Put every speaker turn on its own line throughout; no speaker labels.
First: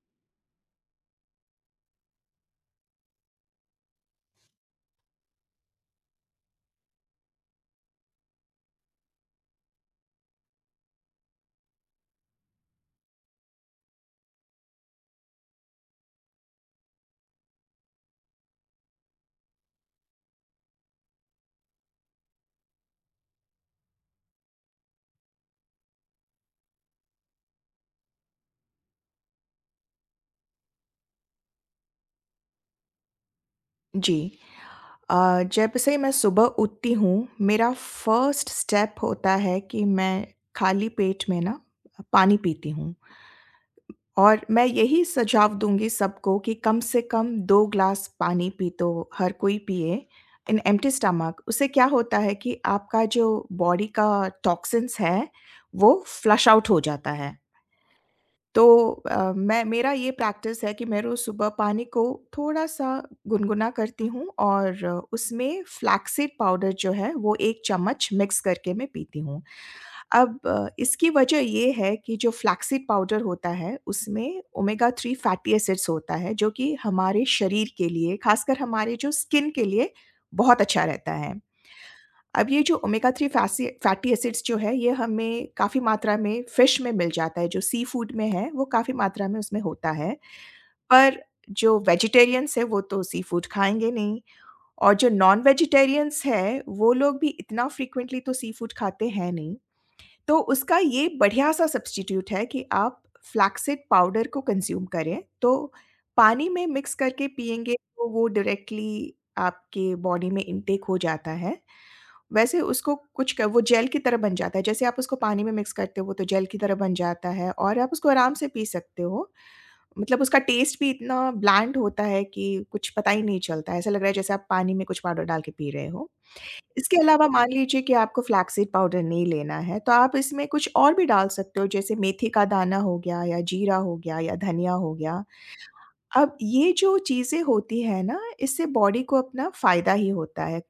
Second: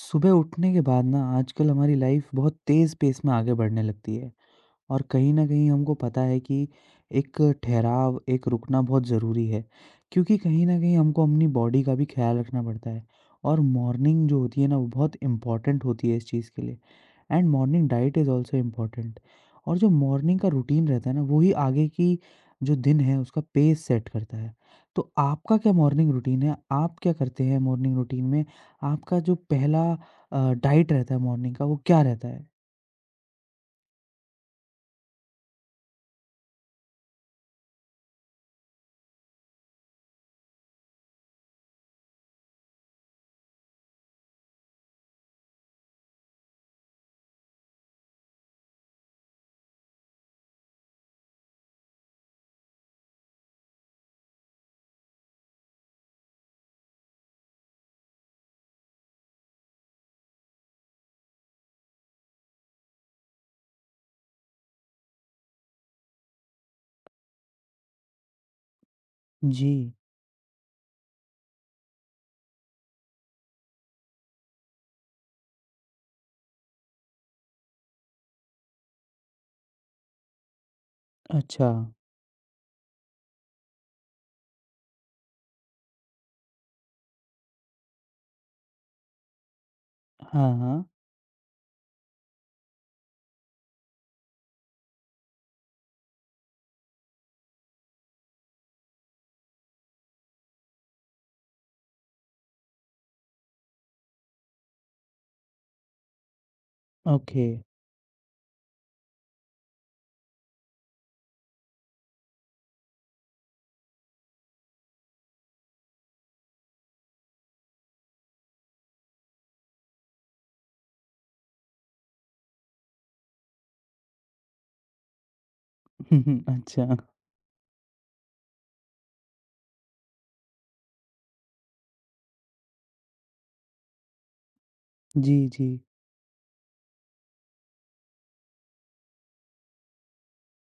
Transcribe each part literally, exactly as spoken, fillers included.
सुबह उठने के बाद ना आजकल हमारी लाइफ बहुत तेज़ पेस में आगे बढ़ने लगती है और कहीं ना कहीं हमको पता है कि एक ठहराव, एक रुकना बहुत ज़रूरी है। क्योंकि कहीं ना कहीं हमको अपनी बॉडी का भी ख्याल रखना पड़ता है और मॉर्निंग जो होती है ना वो बहुत इम्पोर्टेंट होती है इस चीज़ के लिए। And morning diet is also important और जो मॉर्निंग का रूटीन रहता है ना वो ही आगे की जो दिन है उसका पेस सेट करता है। तो आपका क्या मॉर्निंग रूटीन है? आप क्या करते हैं मॉर्निंग रूटीन में? आपका जो पहला अ, डाइट रहता है मॉर्निंग का वो क्या रहता है?
जी। अ, जब से मैं सुबह उठती हूँ, मेरा फर्स्ट स्टेप होता है कि मैं खाली पेट में ना पानी पीती हूँ। और मैं यही सुझाव दूँगी सबको कि कम से कम दो ग्लास पानी पी तो हर कोई पिए इन एम्प्टी स्टमक। उससे क्या होता है कि आपका जो बॉडी का टॉक्सिन्स है, वो फ्लश आउट हो जाता है। तो अ, मैं मेरा ये प्रैक्टिस है कि मैं रोज़ सुबह पानी को थोड़ा-सा गुनगुना करती हूँ और उसमें फ्लैक्ससीड पाउडर जो है वो एक चम्मच मिक्स करके मैं पीती हूँ।
जी,
अब अ, इसकी वजह ये है कि जो फ्लैक्ससीड पाउडर होता है उसमें ओमेगा थ्री फैटी एसिड्स होता है जो कि हमारे शरीर के लिए, खासकर हमारे जो स्किन के लिए बहुत अच्छा रहता है।
अच्छा।
अब ये जो ओमेगा थ्री फैसी फैटी एसिड्स जो है, ये हमें काफ़ी मात्रा में फिश में मिल जाता है, जो सी फूड में है, वो काफ़ी मात्रा में उसमें होता है।
हाँ, हाँ।
पर जो वेजिटेरियंस हैं, वो तो सी फूड खाएँगे नहीं और जो नॉन वेजिटेरियंस हैं, वो लोग भी इतना फ्रीक्वेंटली तो सी फूड खाते हैं नहीं। तो उसका ये बढ़िया-सा सब्स्टिट्यूट है कि आप फ्लैक्स सीड पाउडर को कंज़्यूम करें, तो पानी में मिक्स करके
ओके।
पिएँगे, तो वो डायरेक्टली आपके बॉडी में इनटेक हो जाता है। वैसे उसको कुछ क वो जेल की तरह बन जाता है, जैसे आप उसको पानी में मिक्स करते हो तो जेल की तरह बन जाता है और आप उसको आराम से पी सकते हो। मतलब उसका टेस्ट भी इतना ब्लैंड होता है कि कुछ पता ही नहीं चलता है, ऐसा लग रहा है जैसे आप पानी में कुछ पाउडर डाल के पी रहे हो। इसके
अच्छा।
अलावा मान लीजिए कि आपको फ्लैक्ससीड पाउडर नहीं लेना है, तो आप इसमें कुछ और भी डाल सकते हो जैसे मेथी का दाना हो गया या जीरा हो गया या धनिया हो गया।
जी, जी।
अब ये जो चीज़ें होती हैं ना, इससे बॉडी को अपना फ़ायदा ही होता है।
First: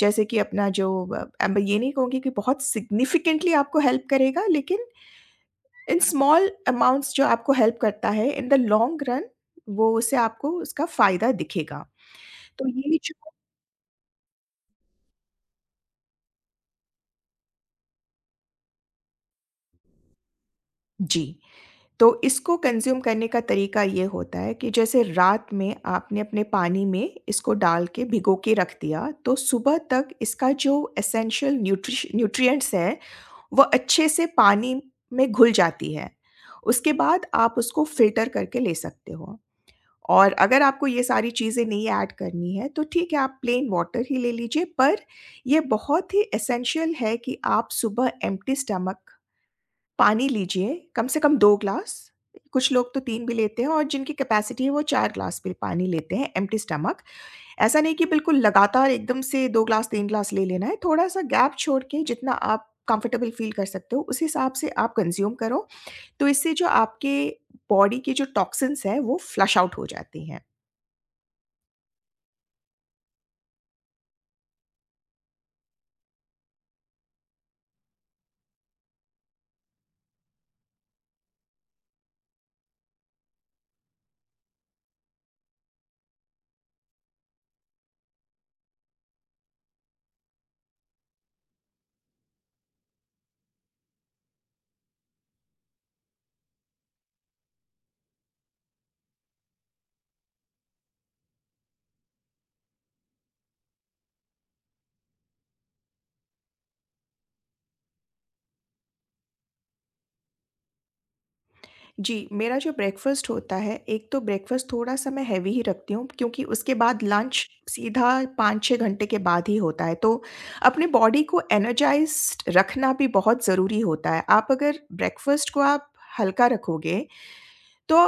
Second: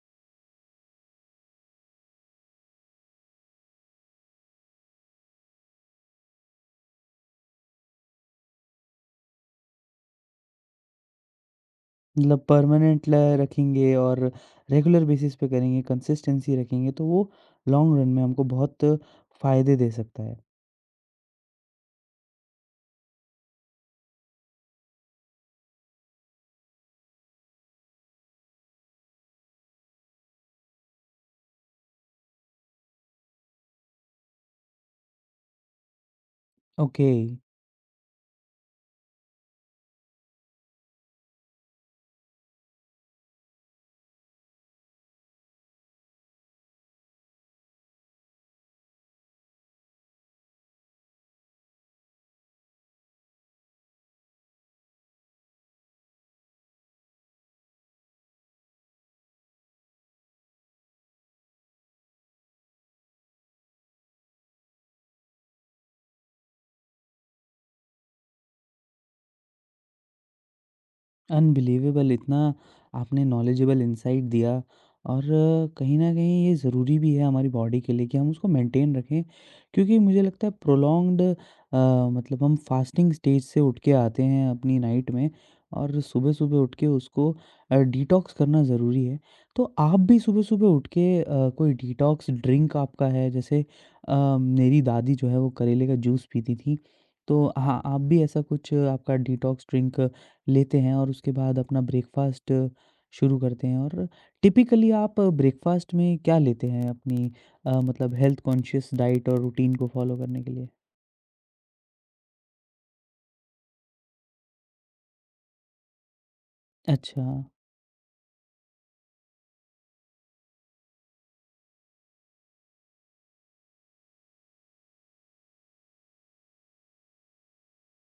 जैसे कि अपना जो अ, अब ये नहीं कहूँगी कि बहुत सिग्निफिकेंटली आपको हेल्प करेगा, लेकिन इन स्मॉल अमाउंट्स जो आपको हेल्प करता है, इन द लॉन्ग रन वो उससे आपको उसका फ़ायदा दिखेगा।
मतलब
तो ये
परमानेंट
जो
ल रखेंगे और रेगुलर बेसिस पे करेंगे, कंसिस्टेंसी रखेंगे तो वो लॉन्ग रन में हमको बहुत फ़ायदे दे सकता है।
जी। तो इसको कंज़्यूम करने का तरीका ये होता है कि जैसे रात में आपने अपने पानी में इसको डाल के भिगो के रख दिया, तो सुबह तक इसका जो एसेंशियल न्यूट्रिश न्यूट्रिएंट्स हैं, वह अच्छे से पानी में घुल जाती है। उसके
ओके।
बाद आप उसको फ़िल्टर करके ले सकते हो। और अगर आपको ये सारी चीज़ें नहीं ऐड करनी है, तो ठीक है आप प्लेन वाटर ही ले लीजिए। पर ये बहुत ही एसेंशियल है कि आप सुबह एम्प्टी स्टमक पानी लीजिए, कम से कम दो ग्लास, कुछ लोग तो तीन भी लेते हैं और जिनकी कैपेसिटी है वो चार ग्लास भी पानी लेते हैं एम्प्टी स्टमक। ऐसा नहीं कि बिल्कुल लगातार एकदम से दो ग्लास तीन ग्लास ले लेना है, थोड़ा-सा गैप छोड़ के जितना आप कंफर्टेबल फ़ील कर सकते हो, उस हिसाब से आप कंज़्यूम करो, तो इससे जो आपके बॉडी के जो टॉक्सिन्स हैं, वो फ्लश आउट हो जाती हैं।
अनबिलीवेबल इतना आपने नॉलेजेबल इनसाइट दिया और कहीं ना कहीं ये ज़रूरी भी है हमारी बॉडी के लिए कि हम उसको मेंटेन रखें। क्योंकि मुझे लगता है प्रोलॉन्ग्ड मतलब हम फास्टिंग स्टेज से उठ के आते हैं अपनी नाइट में और सुबह सुबह उठ के उसको डिटॉक्स करना ज़रूरी है। तो आप भी सुबह सुबह उठ के अ, कोई डिटॉक्स ड्रिंक आपका है जैसे अ, मेरी दादी जो है वो करेले का जूस पीती थी। तो हाँ, आप भी ऐसा कुछ आपका डिटॉक्स ड्रिंक लेते हैं और उसके बाद अपना ब्रेकफ़ास्ट शुरू करते हैं और टिपिकली आप ब्रेकफ़ास्ट में क्या लेते हैं अपनी अ, मतलब हेल्थ कॉन्शियस डाइट और रूटीन को फ़ॉलो करने के लिए?
जी, मेरा जो ब्रेकफ़ास्ट होता है, एक तो ब्रेकफ़ास्ट थोड़ा-सा मैं हेवी ही रखती हूँ क्योंकि उसके बाद
अच्छा,
लंच सीधा पाँच छह घंटे के बाद ही होता है। तो अपने बॉडी को एनर्जाइज़्ड रखना भी बहुत ज़रूरी होता है। आप अगर ब्रेकफ़ास्ट को आप हल्का रखोगे, तो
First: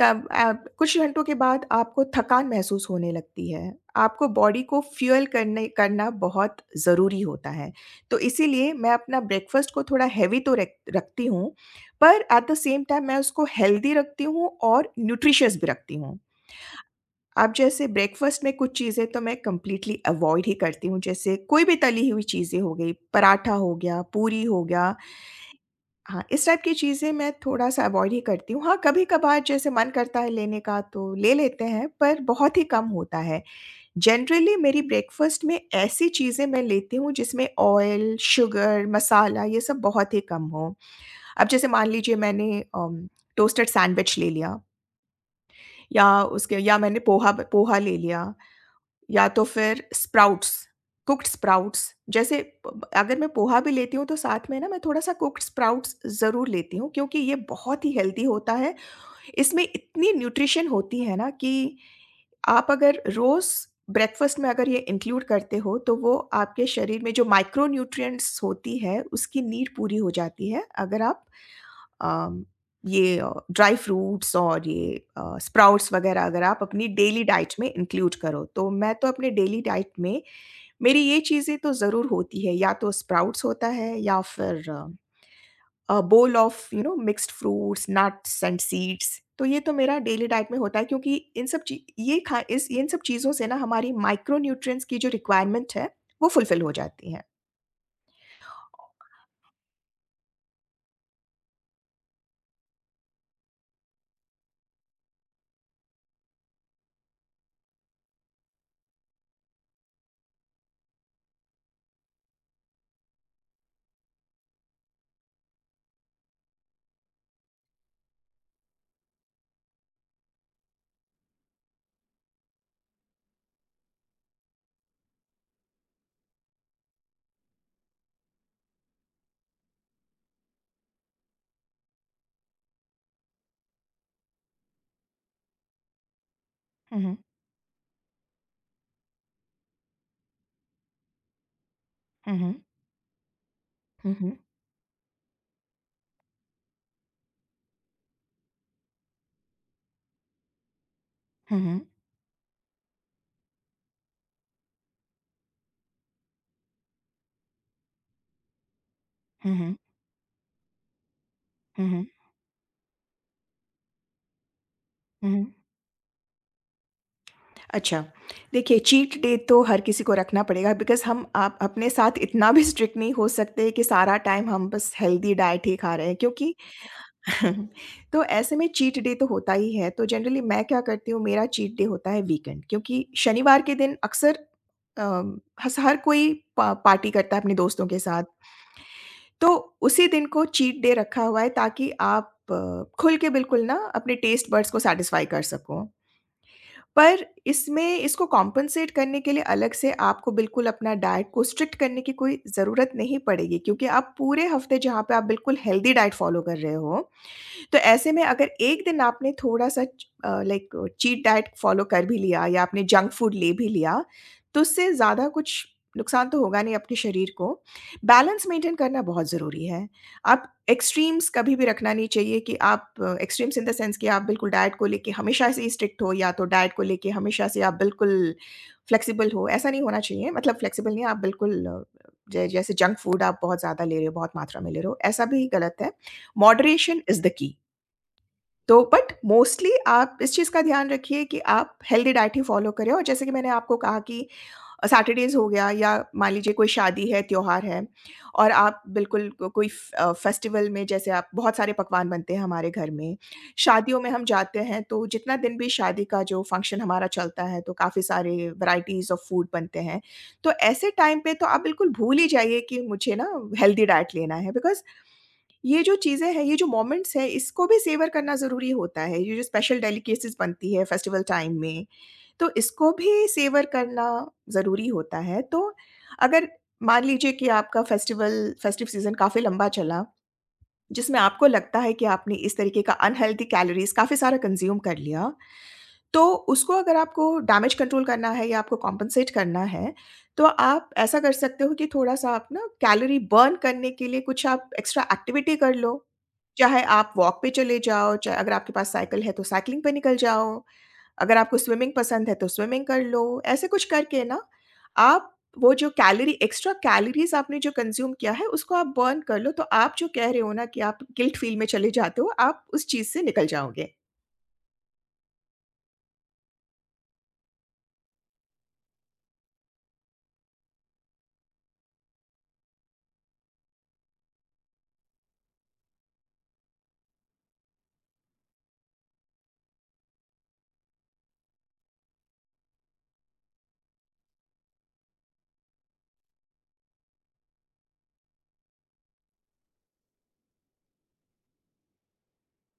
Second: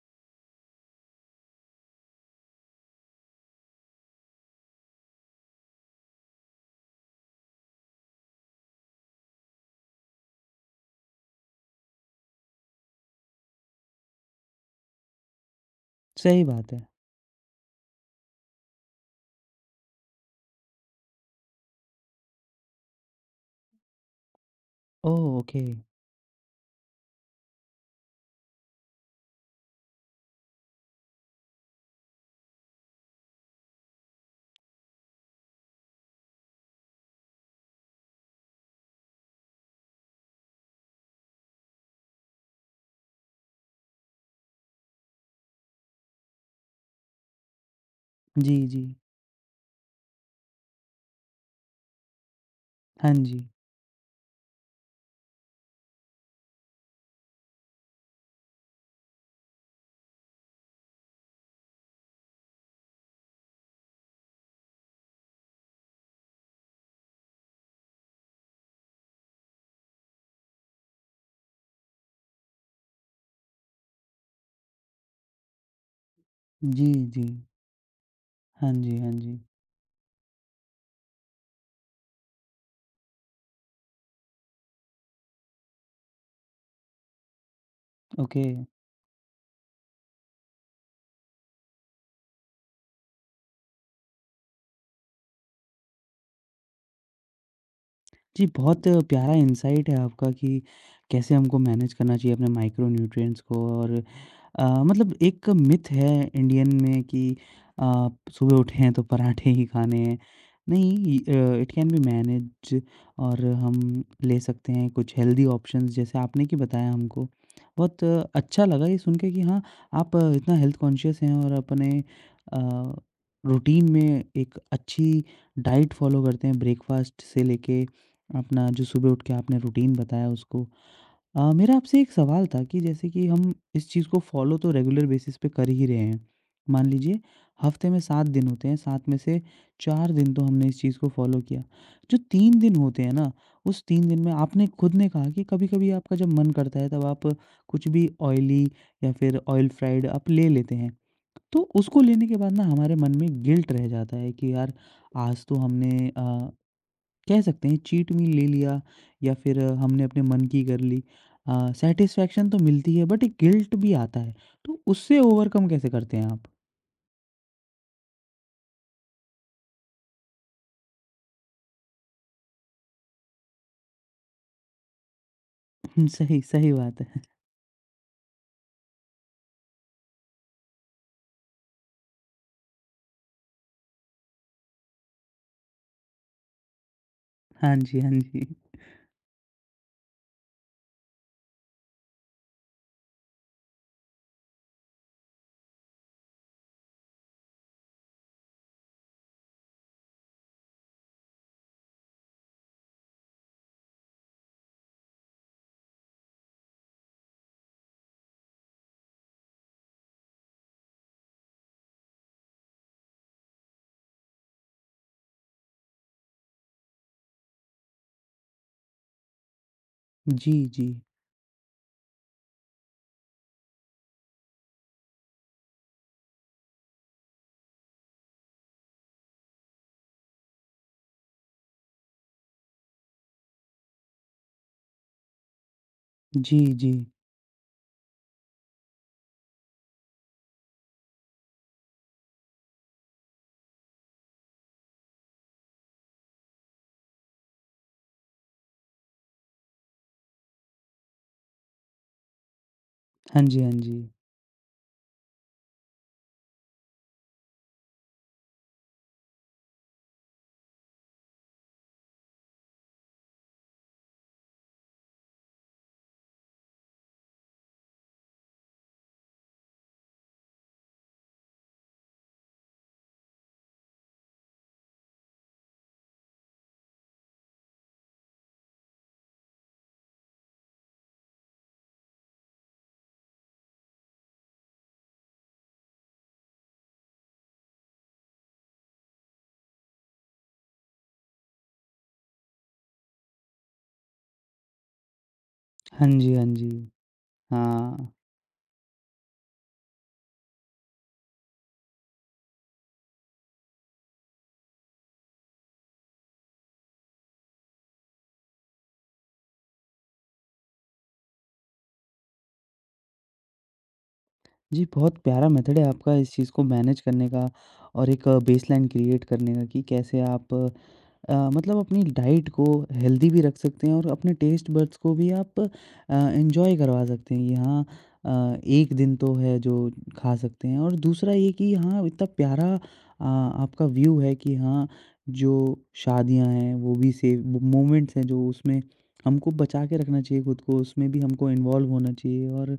कब अ, कुछ घंटों के बाद आपको थकान महसूस होने लगती है। आपको बॉडी को फ़ुएल करने करना बहुत ज़रूरी होता है। तो इसीलिए मैं अपना ब्रेकफ़ास्ट को थोड़ा हेवी तो रेक रखती हूँ पर एट द सेम टाइम मैं उसको हेल्दी रखती हूँ और न्यूट्रिशियस भी रखती हूँ।
सही बात है।
अब जैसे ब्रेकफ़ास्ट में कुछ चीज़ें तो मैं कंप्लीटली अवॉइड ही करती हूँ, जैसे कोई भी तली हुई चीज़ें हो गई, पराठा हो गया, पूरी हो गया।
ओह! ओके।
हाँ, इस टाइप की चीज़ें मैं थोड़ा-सा अवॉइड ही करती हूँ। हाँ, कभी-कभार जैसे मन करता है लेने का तो ले लेते हैं, पर बहुत ही कम होता है। जनरली मेरी ब्रेकफ़ास्ट में ऐसी चीज़ें मैं लेती हूँ जिसमें ऑयल, शुगर, मसाला ये सब बहुत ही कम हो। अब जैसे मान लीजिए मैंने अम, टोस्टेड सैंडविच ले लिया या उसके या मैंने पोहा पोहा ले लिया
जी, जी।
या तो फिर स्प्राउट्स कुक्ड स्प्राउट्स जैसे ब-
हाँ
अगर मैं
जी।
पोहा भी लेती हूँ तो साथ में ना मैं थोड़ा सा कुक्ड स्प्राउट्स ज़रूर लेती हूँ क्योंकि ये बहुत ही हेल्दी होता है। इसमें इतनी न्यूट्रिशन होती है ना कि आप अगर रोज ब्रेकफास्ट में अगर ये इंक्लूड करते हो तो वो आपके शरीर में जो माइक्रो न्यूट्रिएंट्स होती है उसकी नीड पूरी हो जाती है। अगर आप अम, ये ड्राई फ्रूट्स और ये अ, स्प्राउट्स वगैरह अगर आप
जी,
अपनी डेली
जी।
डाइट में इंक्लूड करो, तो
हाँ
मैं
जी,
तो
हाँ
अपने
जी।
डेली डाइट में मेरी ये चीज़ें तो ज़रूर होती है, या तो स्प्राउट्स होता है या फिर अ, bowl of you know mixed fruits, nuts
okay.
And seeds. तो ये तो मेरा डेली डाइट में होता है क्योंकि इन सब ची ये खा इस इन सब चीज़ों से ना हमारी माइक्रो न्यूट्रिएंट्स की जो रिक्वायरमेंट है, वो फुलफिल हो जाती है।
जी, बहुत प्यारा इनसाइट है आपका कि कैसे हमको मैनेज करना चाहिए अपने माइक्रो न्यूट्रिएंट्स को। और अ, मतलब एक मिथ है इंडियन में कि अ, सुबह उठे हैं तो पराठे ही खाने हैं। नहीं, इट कैन बी मैनेज और हम ले सकते हैं कुछ हेल्दी ऑप्शंस जैसे आपने कि बताया हमको। बहुत अ, अच्छा लगा ये सुन के कि हाँ, आप अ, इतना हेल्थ कॉन्शियस हैं और अपने अ, रूटीन में एक अच्छी डाइट फ़ॉलो करते हैं ब्रेकफ़ास्ट से लेके अपना जो सुबह उठ के आपने रूटीन बताया उसको। अ, मेरा आपसे एक सवाल था कि जैसे कि हम इस चीज़ को फ़ॉलो तो रेगुलर बेसिस पे कर ही रहे हैं। मान
हुँ, हुँ।
लीजिए हफ़्ते में सात दिन होते हैं, सात में से चार दिन तो हमने इस चीज़ को फ़ॉलो किया। जो
हुँ, हुँ।
तीन दिन होते हैं ना, उस तीन
हुँ,
दिन में
हुँ।
आपने खुद ने कहा कि कभी-कभी आपका जब मन करता है तब आप कुछ भी ऑयली या फिर ऑयल फ्राइड आप ले लेते हैं।
हुँ,
तो
हुँ।
उसको लेने के बाद ना हमारे मन में गिल्ट रह जाता है कि यार आज तो हमने अ कह सकते हैं चीट मील ले लिया या
हुँ,
फिर अ,
हुँ।
हमने अपने मन की कर ली।
हुँ, हुँ।
सेटिस्फेक्शन तो मिलती है बट एक गिल्ट भी आता है। तो उससे
हुँ, हुँ।
ओवरकम कैसे करते हैं आप?
अच्छा, देखिए चीट डे तो हर किसी को रखना पड़ेगा बिकॉज़ हम आप अपने साथ इतना भी स्ट्रिक्ट नहीं हो सकते कि सारा टाइम हम बस हेल्दी डाइट ही खा रहे हैं
सही
क्योंकि
सही बात है।
तो ऐसे में चीट डे तो होता ही है, तो जनरली मैं क्या करती हूँ मेरा चीट डे होता है वीकेंड क्योंकि शनिवार के दिन अक्सर अ, हस हर कोई पा पार्टी करता है अपने
हाँ
दोस्तों के
जी, हाँ
साथ,
जी।
तो उसी दिन को चीट डे रखा हुआ है ताकि आप अ, खुल के बिल्कुल ना अपने टेस्ट बड्स को सैटिस्फाई कर सको। पर इसमें इसको कॉम्पेंसेट करने के लिए अलग से आपको बिल्कुल अपना डाइट को स्ट्रिक्ट करने की कोई ज़रूरत नहीं पड़ेगी क्योंकि आप पूरे हफ़्ते जहाँ पे आप बिल्कुल हेल्दी डाइट फ़ॉलो कर रहे हो, तो ऐसे में अगर एक दिन आपने थोड़ा-सा च अ, लाइक चीट डाइट फ़ॉलो कर भी लिया या आपने जंक फूड ले भी लिया, तो उससे ज़्यादा कुछ नुकसान तो होगा नहीं अपने शरीर को। बैलेंस मेंटेन करना बहुत ज़रूरी है। आप
जी जी।
एक्सट्रीम्स कभी भी रखना नहीं चाहिए कि आप एक्सट्रीम्स इन द सेंस कि आप बिल्कुल डाइट को लेके हमेशा से ही स्ट्रिक्ट हो या तो डाइट को लेके हमेशा से आप बिल्कुल फ्लेक्सिबल हो, ऐसा नहीं होना चाहिए। मतलब फ्लेक्सिबल नहीं, आप बिल्कुल अ, ज जैसे जंक फूड आप बहुत ज़्यादा ले रहे हो, बहुत मात्रा में ले रहे हो, ऐसा भी गलत है।
जी जी।
Moderation is the key. तो बट मोस्टली आप इस चीज़ का ध्यान रखिए कि आप हेल्दी डाइट ही फॉलो करें और जैसे कि मैंने आपको कहा कि अ, सैटरडेज़ हो गया या मान लीजिए कोई शादी है, त्योहार है और आप बिल्कुल को कोई फ अ, फेस्टिवल में जैसे आप बहुत सारे पकवान बनते हैं हमारे घर में।
हाँ जी, हाँ जी।
शादियों में हम जाते हैं तो जितना दिन भी शादी का जो फंक्शन हमारा चलता है तो काफ़ी सारे वैराइटीज़ ऑफ फूड बनते हैं। तो ऐसे टाइम पे तो आप बिल्कुल भूल ही जाइए कि मुझे ना हेल्दी डाइट लेना है बिकॉज़ ये जो चीज़ें हैं, ये जो मोमेंट्स हैं, इसको भी सेवर करना ज़रूरी होता है। ये जो स्पेशल डेलिकेसीज़ बनती है फेस्टिवल टाइम में, तो इसको भी सेवर करना ज़रूरी होता है। तो अगर मान लीजिए कि आपका फेस्टिवल फेस्टिव सीज़न काफ़ी लंबा चला, जिसमें आपको लगता है कि आपने इस तरीके का अनहेल्दी कैलोरीज़ काफ़ी सारा कंज़्यूम कर लिया, तो उसको अगर आपको डैमेज कंट्रोल करना है या आपको कॉम्पेंसेट करना है, तो आप ऐसा कर सकते हो कि थोड़ा-सा आप ना कैलोरी बर्न करने के लिए कुछ आप एक्स्ट्रा एक्टिविटी कर लो।
हाँ जी, हाँ जी।
चाहे आप वॉक पे चले
हाँ
जाओ, चाहे अगर आपके पास साइकिल है तो साइक्लिंग पे निकल जाओ, अगर आपको स्विमिंग पसंद है तो स्विमिंग कर लो। ऐसे कुछ करके ना आप वो जो कैलोरी एक्स्ट्रा कैलोरीज़ आपने जो कंज़्यूम किया है उसको आप बर्न कर लो, तो आप जो कह रहे हो ना कि आप गिल्ट फ़ील में चले जाते हो, आप उस चीज़ से निकल जाओगे।
जी। बहुत प्यारा मेथड है आपका इस चीज़ को मैनेज करने का और एक बेसलाइन क्रिएट करने का कि कैसे आप अ, मतलब अपनी डाइट को हेल्दी भी रख सकते हैं और अपने टेस्ट बड्स को भी आप अ, एन्जॉय करवा सकते हैं कि हाँ, अ, एक दिन तो है जो खा सकते हैं और दूसरा ये कि हाँ, इतना प्यारा अ, आपका व्यू है कि हाँ, जो शादियां हैं वो भी सेव मोमेंट्स हैं जो उसमें हमको बचा के रखना चाहिए। खुद को उसमें भी हमको इन्वॉल्व होना चाहिए और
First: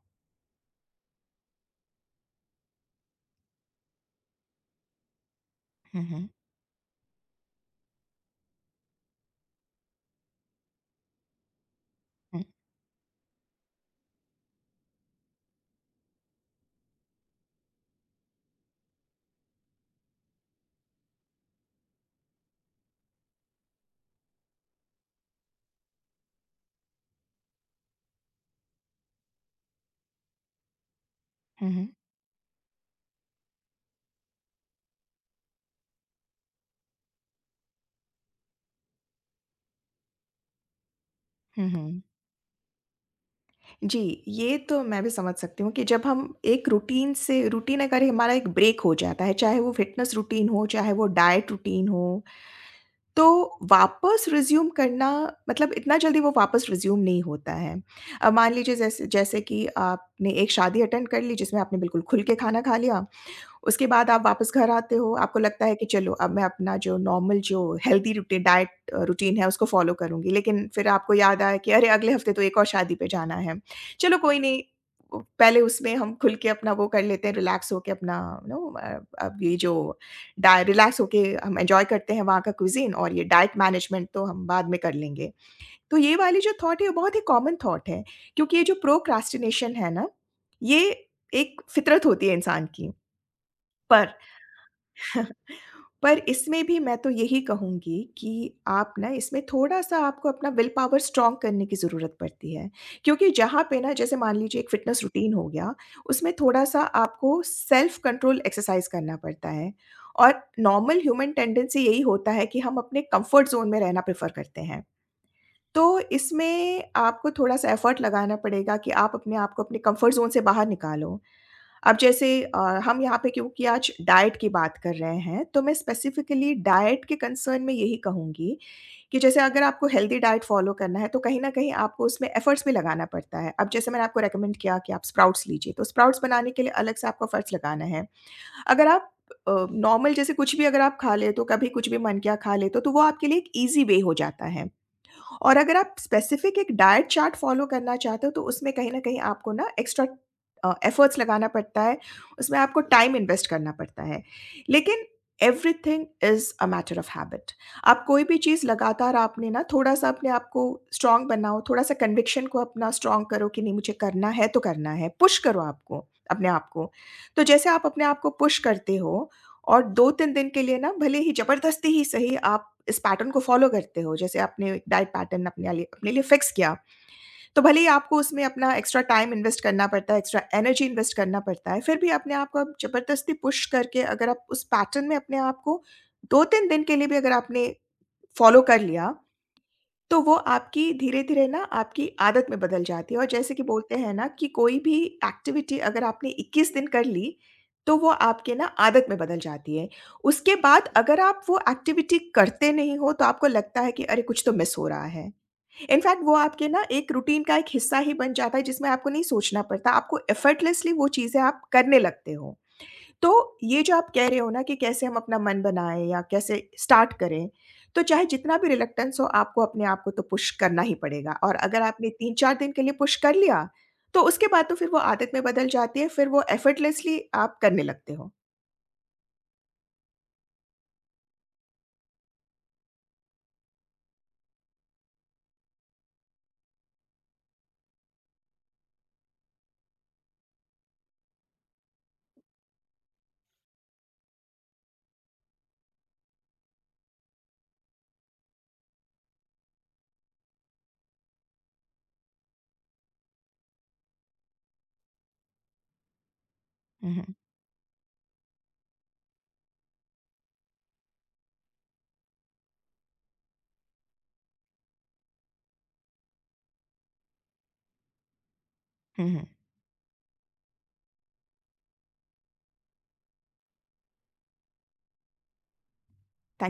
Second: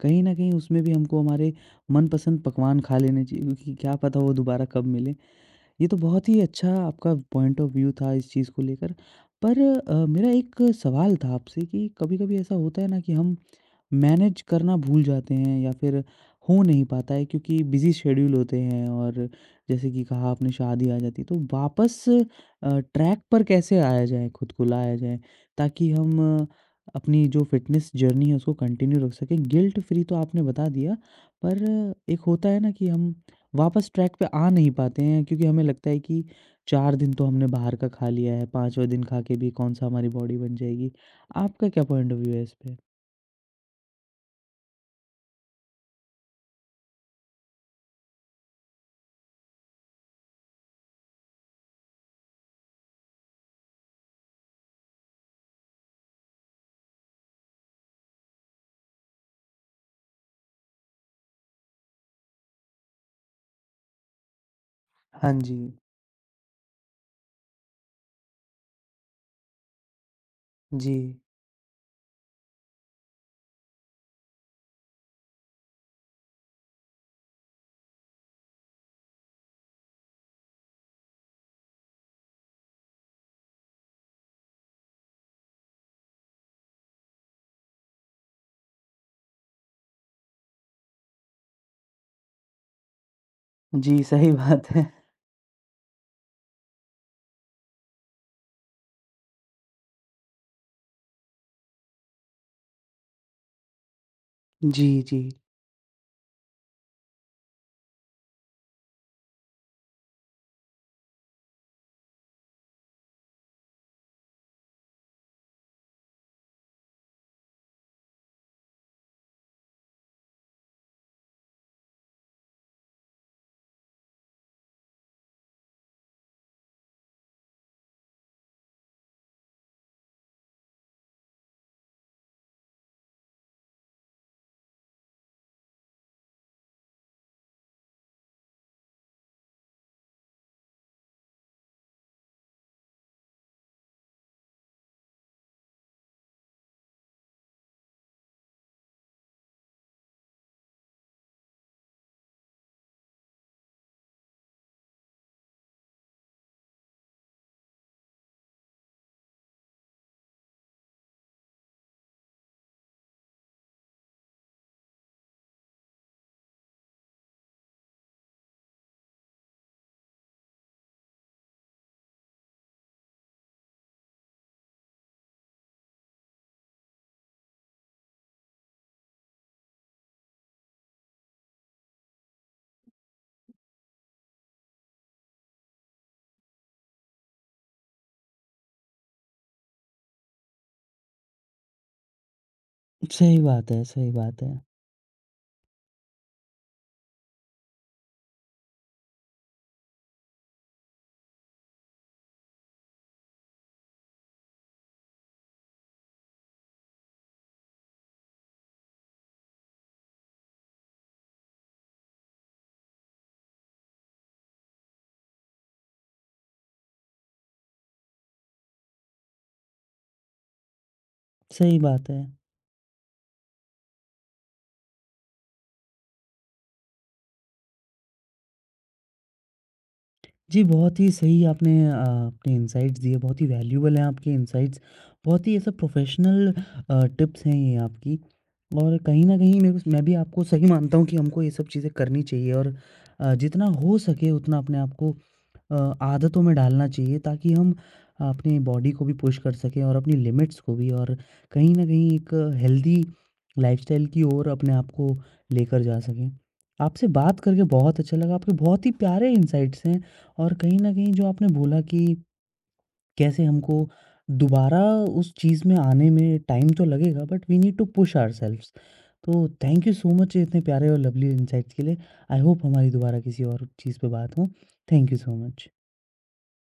कहीं ना कहीं उसमें भी हमको हमारे मनपसंद पकवान खा लेने चाहिए क्योंकि क्या पता वो दोबारा कब मिले। ये तो
हुँ, हुँ।
बहुत ही अच्छा आपका पॉइंट ऑफ व्यू था इस चीज़ को लेकर। पर अ, मेरा एक सवाल था आपसे कि कभी-कभी
हुँ।
ऐसा होता है ना कि हम मैनेज करना भूल जाते हैं या फिर हो नहीं पाता है क्योंकि बिज़ी शेड्यूल होते हैं। और जैसे कि कहा आपने शादी आ जाती है तो वापस अ, ट्रैक पर कैसे आया जाए, खुद को लाया जाए ताकि हम अ, अपनी जो फ़िटनेस जर्नी है उसको कंटिन्यू रख सकें। गिल्ट फ्री तो आपने बता दिया। पर
हुँ, हुँ।
एक होता है ना कि हम वापस ट्रैक पे आ नहीं पाते हैं क्योंकि हमें लगता है कि चार दिन तो हमने बाहर का खा लिया है, पाँचवाँ दिन खा के भी कौन-सा हमारी बॉडी बन जाएगी।
हुँ,
आपका क्या
हुँ।
पॉइंट ऑफ व्यू है इस पे?
जी, ये तो मैं भी समझ सकती हूँ कि जब हम एक रूटीन से रूटीन अगर हमारा एक ब्रेक हो जाता है, चाहे वो फ़िटनेस रूटीन हो, चाहे वो डाइट रूटीन हो, तो वापस रिज़्यूम करना मतलब इतना जल्दी वो वापस रिज़्यूम नहीं होता है। अब मान लीजिए जैसे जैसे कि आपने एक शादी अटेंड कर ली जिसमें आपने बिल्कुल खुल के खाना खा लिया, उसके बाद आप वापस घर आते हो,
हाँ
आपको
जी।
लगता है कि चलो अब मैं अपना जो नॉर्मल जो हेल्दी रूटी डाइट अ, रूटीन है उसको फ़ॉलो करूँगी। लेकिन फिर
जी।
आपको याद आया कि अरे! अगले हफ़्ते तो एक और शादी पे जाना है। चलो कोई नहीं। उ पहले उसमें हम खुल के अपना वो कर लेते हैं, रिलैक्स होके अपना यू नो, अ, अब ये जो डाय रिलैक्स होके हम एन्जॉय करते हैं वहाँ का क्विज़ीन, और ये डाइट मैनेजमेंट तो हम बाद में कर लेंगे। तो ये वाली जो थॉट है, ये बहुत ही कॉमन थॉट है, क्योंकि ये जो प्रोक्रास्टिनेशन है ना, ये एक फ़ितरत होती है इंसान की।
जी,
पर
सही बात है।
पर इसमें भी मैं तो यही कहूँगी कि आप ना, इसमें थोड़ा-सा आपको अपना विल पावर स्ट्रॉन्ग करने की ज़रूरत पड़ती है। क्योंकि जहाँ पे ना, जैसे मान लीजिए एक
जी,
फ़िटनेस
जी।
रूटीन हो गया, उसमें थोड़ा-सा आपको सेल्फ कंट्रोल एक्सरसाइज़ करना पड़ता है। और नॉर्मल ह्यूमन टेंडेंसी यही होता है कि हम अपने कंफर्ट ज़ोन में रहना प्रेफ़र करते हैं। तो इसमें आपको थोड़ा-सा एफ़र्ट लगाना पड़ेगा कि आप अपने आप को अपने कंफर्ट ज़ोन से बाहर निकालो। अब जैसे अ, हम यहाँ पे क्योंकि आज डाइट की बात कर रहे हैं, तो मैं स्पेसिफ़िकली डाइट के कंसर्न में यही कहूँगी कि जैसे अगर आपको हेल्दी डाइट फ़ॉलो करना है, तो कहीं न कहीं आपको उसमें एफ़र्ट्स भी लगाना पड़ता है। अब जैसे मैंने आपको रिकमेंड किया कि आप स्प्राउट्स लीजिए, तो स्प्राउट्स बनाने के लिए अलग से आपको एफ़र्ट्स लगाना है। अगर आप अ, नॉर्मल, जैसे कुछ भी अगर आप खा लें, तो कभी कुछ भी मन किया खा लें, तो तो वो आपके लिए एक ईज़ी वे हो जाता है। और अगर आप स्पेसिफिक एक डाइट चार्ट फ़ॉलो करना चाहते हो, तो उसमें कहीं न कहीं आपको ना एक्स्ट्रा अ, एफर्ट्स लगाना पड़ता है, उसमें आपको टाइम इन्वेस्ट करना पड़ता है। लेकिन everything is a matter of habit. आप कोई भी चीज़ लगातार आपने ना, थोड़ा-सा अपने आप को स्ट्रॉन्ग बनाओ, थोड़ा-सा कन्विक्शन को अपना स्ट्रॉन्ग करो कि नहीं, मुझे करना है तो करना है, पुश करो आपको अपने आप को। तो जैसे आप अपने आप को पुश करते हो और दो तीन दिन के लिए ना, भले ही ज़बरदस्ती ही सही, आप इस पैटर्न को फ़ॉलो करते हो, जैसे आपने डाइट पैटर्न अपने लिए अपने लिए फ़िक्स किया, तो भले ही आपको उसमें अपना एक्स्ट्रा टाइम इन्वेस्ट करना पड़ता है, एक्स्ट्रा एनर्जी इन्वेस्ट करना पड़ता है, फिर भी अपने आप को आप ज़बरदस्ती पुश करके अगर आप उस पैटर्न में अपने आप को दो तीन दिन के लिए भी अगर आपने फ़ॉलो कर लिया, तो वो आपकी धीरे-धीरे ना आपकी आदत में बदल जाती है। और
सही
जैसे कि
बात है,
बोलते
सही
हैं ना,
बात
कि
है,
कोई भी एक्टिविटी अगर आपने इक्कीस दिन कर ली, तो वो आपके ना आदत में बदल जाती है। उसके बाद अगर आप वो एक्टिविटी करते नहीं हो, तो आपको लगता है कि अरे! कुछ तो मिस हो रहा है। इनफैक्ट वो आपके ना एक रूटीन का एक हिस्सा ही बन जाता है, जिसमें आपको नहीं सोचना पड़ता, आपको एफर्टलेसली वो चीज़ें आप करने लगते हो। तो ये जो आप कह रहे हो ना, कि कैसे हम अपना मन बनाएँ या कैसे स्टार्ट करें, तो चाहे जितना भी रिलक्टेंस हो, आपको अपने आप को तो पुश करना ही पड़ेगा। और
सही
अगर
बात
आपने
है।
तीन चार दिन के लिए पुश कर लिया, तो उसके बाद तो फिर वो आदत में बदल जाती है, फिर वो एफर्टलेसली आप करने लगते हो।
जी, बहुत ही सही आपने अ, अपने इनसाइट्स दिए, बहुत ही वैल्यूएबल हैं आपके इनसाइट्स, बहुत ही ऐसा प्रोफ़ेशनल अ, टिप्स हैं ये आपकी। और कहीं न कहीं मेरे को मैं भी आपको सही मानता हूँ कि हमको ये सब चीज़ें करनी चाहिए और अ, जितना हो सके उतना अपने आप को अ, आदतों में डालना चाहिए ताकि हम अपने बॉडी को भी पुश कर सकें और अपनी लिमिट्स को भी। और कहीं न कहीं एक हेल्दी लाइफ़स्टाइल की ओर अपने आप को लेकर जा सकें। आपसे
हुँ, हुँ।
बात करके बहुत अच्छा लगा, आपके बहुत ही प्यारे इनसाइट्स हैं। और कहीं न कहीं जो आपने बोला कि कैसे हमको दोबारा उस चीज़ में आने में टाइम तो लगेगा but we need to push ourselves.
हुँ,
तो
हुँ।
थैंक यू सो मच इतने प्यारे और लवली इनसाइट्स के लिए। आई होप हमारी दोबारा किसी और चीज़ पे बात हो। Thank you so much.
Thank